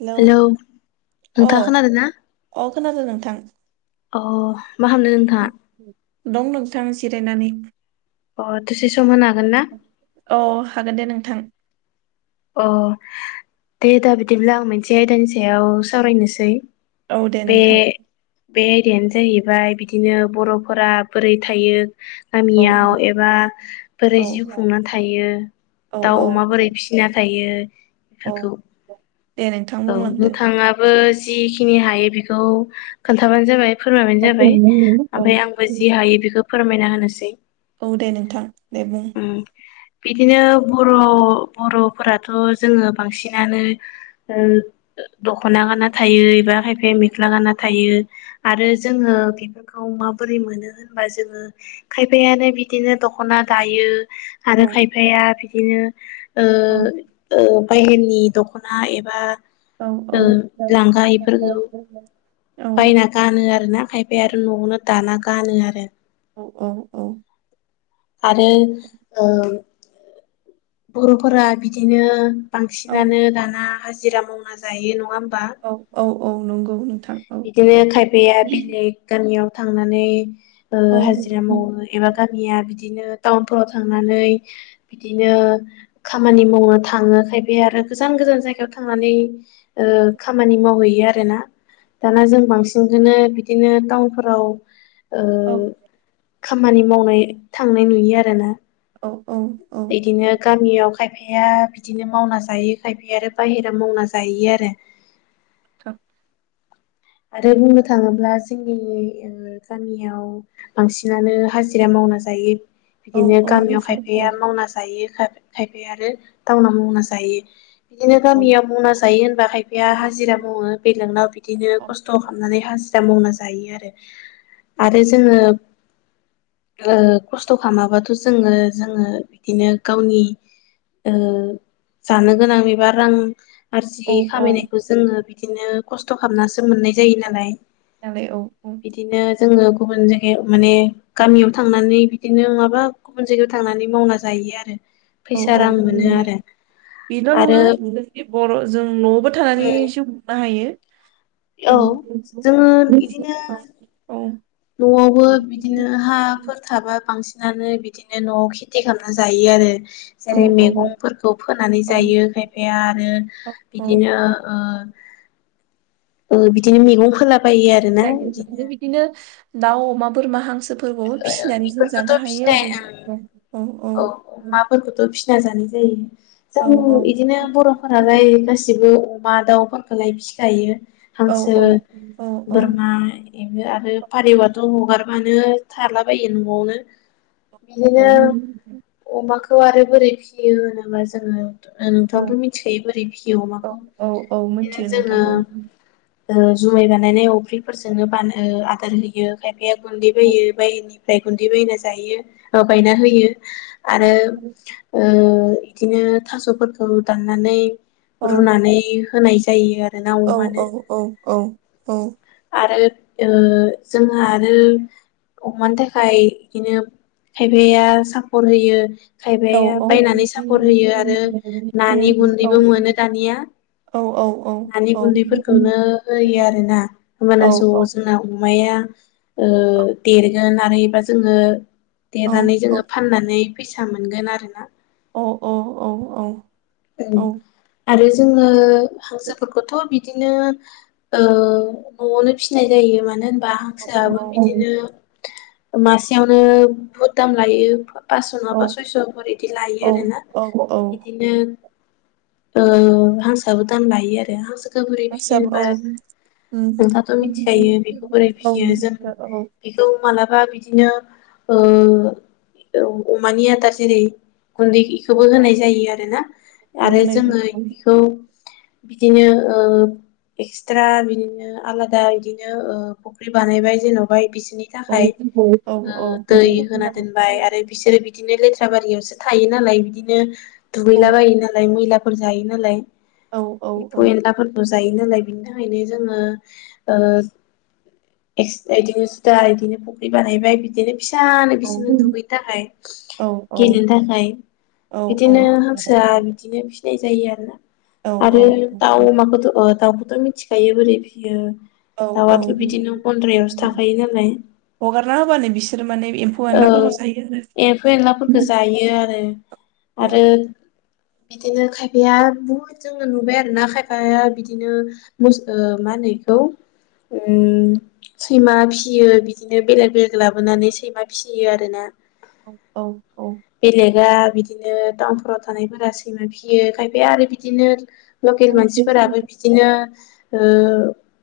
Hello hello अ नोंथांआ खोनादों ना? अ खोनादों नोंथां मा खालामदों नोंथाङा दं नोंथां जिरायनानै। अ दसे सम होनो हागोन ना अ हागोन दे नोंथां अ दे दा बिदिब्ला आं मोनसे आयदानि सायाव सावरायनोसै औ दे बे नोंथां बे आयदायानो जाहैबाय बिदिनो बर'फोरा बोरै थायो औ गामियाव एबा औ बोरै जिउ खुंनानै थायो औ दाउ औ अमा बोरै फिसि गायो औ बेफोरखौ दे नोंथां औ बुंलांदो नथाङाबो जिखिनि हायो बेखौ खोन्थाबानो जाबाय फोरमायबानो औ जाबाय औ ओमफ्राय आंबो जि हायो बेखौ फोरमायना होनोसै औ दे नोंथां दे बुं उम बिदिनो बर' बर'फोराथ' जोङो बांसिनानो दख'ना गाना थायो एबा फ्राय औ मेख्ला गाना थायो औ आरो जोङो खौ माबोरै मोनो होनबा जोङो खायफायानो बिदिनो दख'ना दायो औ आरो खायफाया बिदिनो औ बाहेरनि दख'ना एबा औ ओ औ लांगा इफोरखौ बायना गानो आरोना खायफाया आरो न'आवनो दाना गानो आरो औ औ औ आरो आ बर'फोरा बिदिनो बांसिनानो दाना हाजिरा मावना जायो नङा हो औ औ औ नंगौ नोंथां औ बिदिनो खायफाया बिलेग गामियाव थांनानै औ हाजिरा मावो एबा गामिया बिदि बिदिनो टाउनफ्राव थांनानै बिदिनो खामानि मावनो थाङो खायफाया आरो गोजान गोजान जायगायाव थांनानै खामानि मावहैयो आरोना दाना जों बांसिनखौनो बिदिनो टाउनफोराव औ खामानि मावनाय थांनाय नुयो आरो ना औ औ औ। गामियाव खायफाया नोंथां बिदिनो मावना जायो खायफा आरो बाहेरा मावना जायो आरो [inaudible] आरो बुंनो थाङोब्ला जोंनि गामियाव बांसिनानो हाजिरा माव ना जायो औ बिदिनो औ गामियाव बिसाल औ खायफाया मावना जायो। खायफाया आरो गावनो मावना जायो बिदिनो औ गामियाव मावना जायो होनबा खायफाया हाजिरा मावो बेलेंकनाव बिदिनो खस्थ' खालामनानै हाजिरा मावना जायो आरो आरो जोङो खस्थ' खालामाबाथ' जोङो जोङो बिदिनो गावनि ओ जानो गोनां बेबा रां आरजियै औ औ खामायनायखौ जोङो बिदिनो खस्थ' खालामनासो मोननाय जायो नालाय दालाय औ औ बिदिनो जोङो गुबुन जायगायाव माने गामियाव थांनानै बिदिनो माबा गुबुन जायगायाव थांनानै मावना जायो आरो औ फैसा औ रां उ मोनो दे आरो बेल' आरो नङा जों गेब बर'जों न'आवबो थानि उम जिउब बाहायो औ जोङो इदिनो औ न'आवबो बिदिनो हाफोर थाबा बांसिन नानै बिदिनो न'आव खेथि खालामना जायो आरो। औ जेरै मैगंफोरखौ फोनानै औ जायो खायफाया आरो औ औ बिदिनो ओ ओ बिदिनो मैगं होलाब जायबो बे बिदिनो दाउ अमा बोरमा हांसो फोरबो फिसिनानै जों बेफोरखौथ' जानो हायो फिनाय आरो औ औ औ औ। अमाफोरखौथ' फिना जानाय जायो औ जों बिदिनो बर'फोरालाय गासिबो अमा दाउफोरखौलाय फिखायो औ हांसो औ औ बोरमा बे आरो फारिबाथ' हगारबानो थालाबायो न'आवनो औ बिहिनो अमाखौ आरो बोरै फियो होनोबा जोङो ओ औ नोंथाङाबो मिथिखायो बोरै भियो औ अमाखौ औ औ मिथियो बिदिनो नोंथां जोङो औ ओ जुमाय बानायनायावनो अफ्रिफोरजोंनो बान ओ आदार होयो खायफाया गुन्दै औ बोयो बायनिफ्राय गुन्दै बायना जायो बायना होयो आरो ओ इदिनो थास'फोरखौ दाननानै औ रुनानै होनाय जायो आ औ औ औ औ औ। आरो ओ जोंहा आरो अमानि थाखाय इदिनो खायफाया सापर्ट होयो औ खायबाया बायनानै सापत होयो आरो नानि गुन्दैबो मोनो दानिया औ नानि गुन्दैफोरखौनो होयो आरो ना। होमबाना सो औ जोंना अमाया ओ देरगोन ओरैबा जोङो देरनानै जोङो फाननानै फैसा मोनगोन आरोना। औ औ औ औ। ओं आरो जोङो हांसोफोरखौथ' बिद बिदिनो ओ न'आवनो फिसिनाय जायो मानो होन बा हांसोआबो बिदिनो मासेयावनो बहुद दाम लायो फासस' नङाबा सयस'फोर इदि लायो आरोना औ औ इदिनो ओ हांसोआबो दाम लायो आरो हांसोखौ बोरै फैयो सब औ होनबा उम नोंथांङाथ' मिथिखायो बेखौ बोराय औ फियो जों मिथिगौ औ बेखौ मालाबा बिदिनो ओ अमानि आदार जेरै गुन्दै औ इखौबो औ होनाय जायो आरोना आरो होनाय जोङो जायो औ बिखौ बिदिनो ओ एक्सट्रा बिदिनो आलादा बिदिनो ओ फुख्रि बानायबाय जेन'बा बिस बिनि थाखाय ओ दै होना दोनबाय आरो बिसोरो बिदिनो लेथ्रो आबारियावसो थायो नालाय बिदिनो दुगैला बायो नालाय मैलाफोर जायो नालाय एम्फौ एनलाफोरखो जायो नालाय बिनि थाखायनो जोङो एसे बायदिनो जुदा बिदिनो फुख्रि बानायबाय बिदिनो फिसानो बिसिनो दुगैनो थाखाय गेलेनो थाखाय बिदिनो हांसोआ बे फिनाय जायो आरोना आरो दाउ अमाखोथ' ओ दाउखौथ' मिथिखायो बोरै फियो औ औ औ दाउआथ' बिदिनो फन्द्रायावसो थाखायो नालाय औ हगारना होबानो बिसोर माने एम्फौ औ एनलाफोरखौ जायो आरो एम्फौ एनलाफोरखो जायो आरो औ आरो बिदिनो खायफाया बुहुद जोङो नुबाय आरोना खायफाया बिदिनो मास ओ मान नै खौ ओं सैमा फिसियो बिदिनो बेलेग बेलेग लाबोनानै सैमा फिसियो आरोना औ औ औ। बेलेगा बिदिनो टाउनफोराव थानायफोरा सैमा फिसियो खायफाया आरो बिदिनो लकेल औ मानसिफोराबो बिदिनो ओ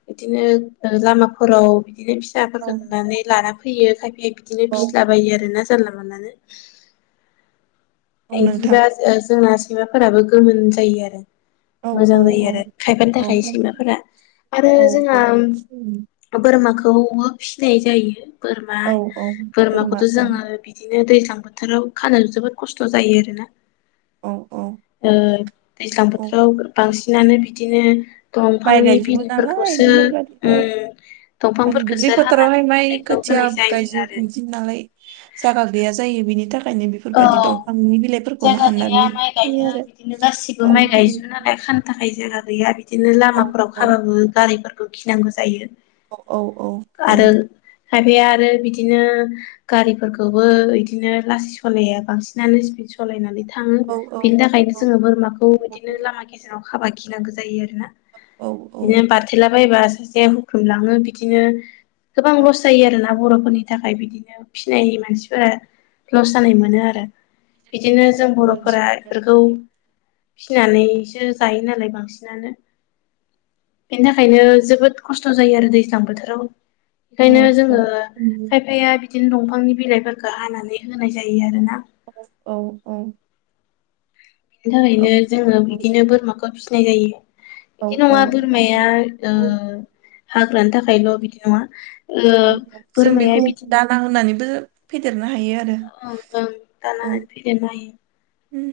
बिदिनो लामाफोराव बिदिनो औ फिसाफोरखौ नुनानै लाना फैयो खायफाया बिदिनो औ फिसिलाबायो आरो ना जानला मानलानो औ नोंथां बिदिबा जोंना सैमाफोराबो गोमोन जायो आरो औ मोजां औ जायो औ आरो खायफानि थाखाय सैमाफोरा आरो औ जोंहा बोरमाखौ बो फिसिनाय जायो बोरमा औ औ बोरमा बोरमाखौथ औ जोङो बिदिनो दै ज्लां बोथोराव खानो जोबोद खस्थ जायो आरोना औ औ ओ दैज्लां औ बोथोराव बांसिनानो बिदिनो माइ दंफांनि गायजोबो नालाय बिलाइफोरखौसो बेफोरबायदि औ उम माने दुब्लि दंफांफोरखौसो फोथारावहाय हानानै माइ बिलाइखौ खोथिया होनाय जायो गायजोब आरो इदि नालाय जाया गैया जायो बेनि थाखाय औ जायगा गैया हाननानै माइ होयो गायनो बिदिनो गासिबो माइ गायजोबो नालाय खान थाखाय जायगा गैया बिदिनो आरो औ लामाफोराव खाबाबो गारिफोरखौ गिनांगौ जायो औ औ औ आरो औ खायफाया आरो बिदिनो गारिफोरखौबो बिदिनो लासै सालाया बांसिनानो स्पिड सालायनानै था थाङो औ औ बेनि थाखायनो औ जोङो बोरमाखौ बिदिनो लामा गेजेराव हाबा गिनांगौ जायो आरो औ औ बिदिनो बाराथेला बायबा सासे हुख्रुमलाङो बिदिनो गोबां नोंथां। लस जायो आरोना बरफोरनि थाखाय बिदिनो फिनाय मानसिफोरा लस जानाय मोनो आरो बिदिनो ओमफ्राय जों जोङो बरफोरा जिउ बेफोरखौ फिनानैसो जायो नालाय बांसिनानो बेनि थाखायनो जोबोद खस्थ जायो आरो दैज्लां बोथोराव औ बेखायनो औ जोङो खायफाया बिदिनो दंफांनि बिलाइफोरखौ हानानै होनाय जायो आरो ना औ औ बिनि औ थाखायनो जोङो बिदिनो बोरमाखौ फिसिनाय जायो बिदि औ नङा बोरमाया ओ हाग्रानि थाखायल बिदि नङा ओ औ जों बोरमाया बेखौ बिदिनो दाना होनानैबो फेदेरनो हायो आरो ओं ओं दाना औ होनानै फैदेरनो हायो उम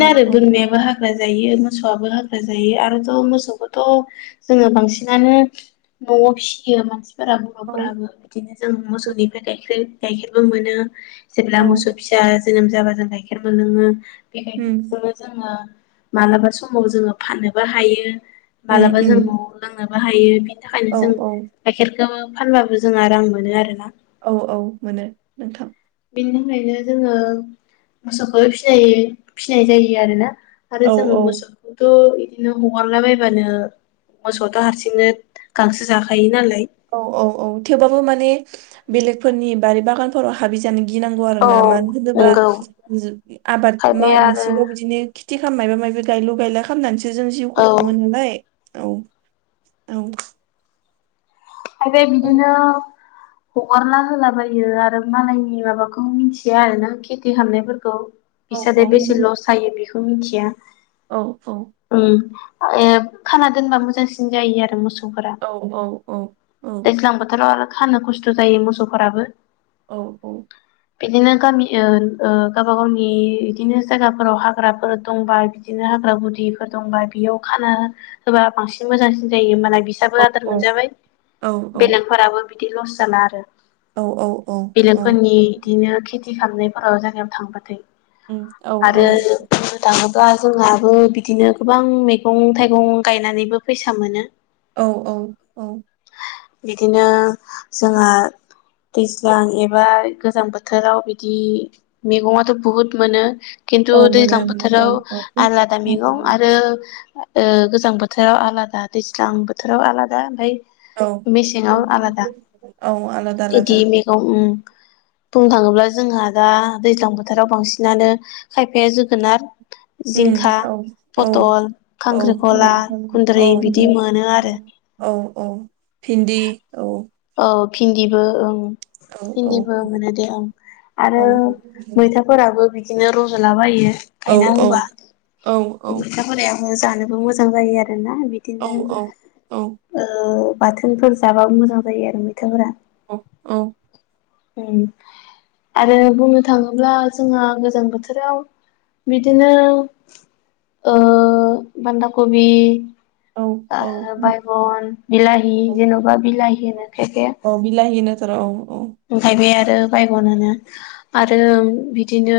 औ आरो बोरमायाबो हाग्रा जायो मोसौआबो हाग्रा जायो आरोथ मोसौखौथ जोङो बांसिनानो नआव फिसियो मानसि फोरा औ बरफोराबो बिदिनो जों मोसौनिफ्राय गाइखेर गाइखेरबो मोनो जेब्ला औ उम मोसौ फिसा जोनोम जाबा जों गाइखेर मोनलोङो बे गाइखेरजोंनो जोङो मालाबा समाव जोङो फाननोबो हायो उम मालाबा उम जों नवाव लोंनोबो हायो बि नि थाखायनो औ जों औ गाइखेरखो फानबाबो जों रां मोनो आरो ना औ औ मोनो नोंथां बेनि थाखायनो जोङो मोसौखौ फिसिनाय फिसिनाय जायो आरोना आरो औ जों औ मोसौखौथ बिदिनो हगारलाबायबानो मोसौआथ हारसिंनो गांसो जाखायो नालाय औ औ औ थेवबाबो माने बेलेगफोरनि बारि बागानफोराव हाबैजानो गिनांगौ आरो औ ना मानो होनोब्ला नंगौ आबाद खायफाया मावनोसै आरो बिदिनो टिखा मायबा मायबि गायलु गायला खामनानैसो जों जिउखौ खुङो नालाय औ औ आरो बिदिनो हगारला होलाबायो आरो मालायनि माबाखौ मिथिया आरो ना खेथि खालामनायफोरखौ औ औ बिसादि बेसे लस जायो बेखौ मिथिया औ औ उम खाना दोनबा मोजांसिन जायो आरो मोसौ औ औ औ दैज्लां बोथोराव आरो खानो खस्थ' जायो मोसौफोराबो औ औ बिदिनो गामि गावबा गावनि बिदिनो जायगाफोराव हाग्राफोर दंबा बिदिनो हाग्रा गुदिफोर दंबा बेयाव खाना होबा बांसिन मोजांसिन जायो ओमबाना औ बिसाबो आदार औ मोनजाबाय बेलेकफोराबो बिदि लस जाला आरो औ बेलेगफोरनि बिदिनो खेथि खालामनायफोराव जायगायाव थांबाथाय आरो थाङोब्ला दा जोंहाबो बिदिनो गोबां मैगं थाइगं गायनानैबो फैसा मोनो औ औ-औ बिदिनो जोंहा दैज्लां एबा गोजां बोथोराव बिदि मैगङाथ' बुहुत मोनो खिन्थु औ मोनो दैज्लां मोनो औ बोथोराव औ आलादा मैगं आरो गोजां बोथोराव आलादा दैज्लां बोथोराव आलादा ओमफ्राय औ मेसेङाव आलादा औ आलादा बिदि आलादा मैगं बुंनो थाङोब्ला जोंहा दा दैज्लां बोथोराव बांसिनानो खायफाया जोगोनार उम जिंखा औ औ पथल औ खांख्रिखला औ कुन्दुलि बिदि मोनो आरो औ औ भिन्दि औ औ भिन्दिबो ओं औ भिन्दिबो मोनो दे ओं औ आरो मैथाफोराबो बिदि बिदिनो रज'लाबायो औ गायना औ होबा औ औ [inaudible] जानोबो मोजां जायो आरोना बिदिनो औ बाथोनफोर जाबाबो मोजां जायो आरो मैथाफोरा औ औ आरो बुंनो थाङोब्ला जोंहा गोजां बोथोराव बिदिनो बान्दा कबि औ औ बायगन बिलाहि जेन'बा बिलाहि औ बिलाहि होनो थर' औ [inaudible] औ ओमफ्राय बे आरो बायगन होनो आरो बिदिनो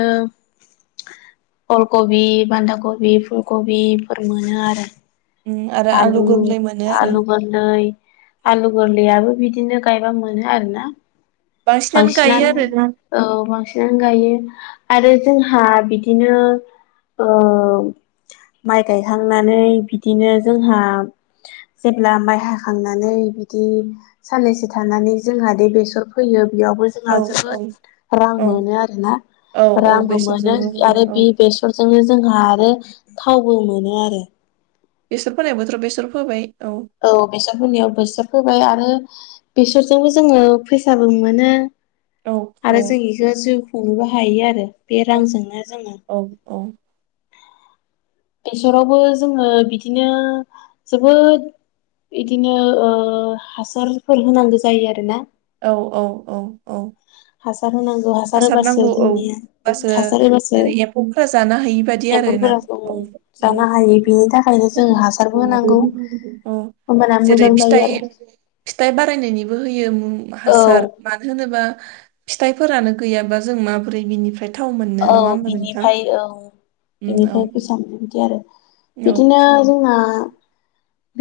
अल कबि, बान्दा कबि, फुलकबिफोर मोनो आरो उम आरो आलु, गोरलै मोनो आरो आलु गोरलै आलु गोरलैयाबो बिदिनो गायबा मोनो आरोना गायो बांसिनानो आरो औ बांसिन गायो आरो जोंहा बिदिनो माइ गायखांनानै बिदिनो जोंहा जेब्ला माइ हाखांनानै बिदि साननैसो थानानै जोंहा दे बेसर फोयो बो जोंहा औ जोबोद रां औ मोनो आरोना औ औ रांबो मोनो बेसरजोंबो आरो औ बे बेसरजोंनो जोंहा थावबो मोनो आरो बेसर फोनाय बोथोराव बेसर फोबाय औ बेसाद फोनायाव बेसर फोबाय आरो आरो बेसरजोंबो जोङो फैसाबो मोनो औ औ आरो जों बेखौ जिउ हुंनोबो हायो आरो बे औ रांजोंनो जोङो औ बेसरावबो जोङो बिदिनो जोबोद बिदिनो हासारफोर होनांगौ जायो आरो ना औ औ-औ-औ हासार होनांगौ हासार होबासो नांगौ औ जोंनिया हबासो हासार होबासो जेरै एम्फौफोरा जानो हायि बायदि आरोना एम्फौफोरा जों औ जानो हायो बेनि थाखायनो जों हासारबो होनांगौ औ होमबाना जेरै मोजां जायो फिथाइ आरो फिथाइ बारायनायनि हो ह औ मानो होनोबा फिथाइफोरानो गैयाबा जों माबोरै बिनिफ्राय। गोथाव मोननो औ नङा होमबा नोंथां बिनिफ्राय औ औ बिनिफ्राय फैसा मोनो बिदि आरो बिदिनो जोंना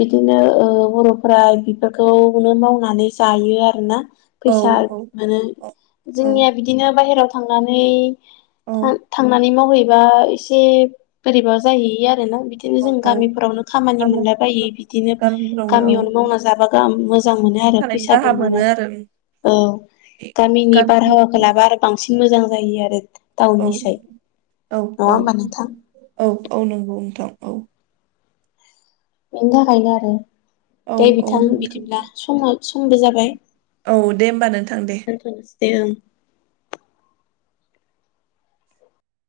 बिदिनो ओ बर'फोरा बेफोरखौनो मावनानै जायो आरोना औ फैसा औ मोनो औ औ जोंनिया बिदिनो बायेराव थांनानै औ थां थांनानै मावहैबा एसे बोरैबा जाहैयो आरो ना बिदिनो जों औ औ गामिफोरावनो खामानि मोनलााय बायो बिदिनो गामिफ्रावनो औ गामियावनो मावना जाब ग मोजां मोनो थानायनि फैसाबो राहा मोनो आरो मोननऔ गामिनि गामि बारहावाखौ लाबा आरो बांसिन मोजां जायो आरो औ टाउननि साय औ नङा औ होमबा नोंथां औ औ नंगौ नोंथां औ बेनि थाखायनो आरो औ दे औ बिथां बिदिब्ला नोंथां समाव समबो जाबाय औ दे होमबा नोंथां दे ए ओं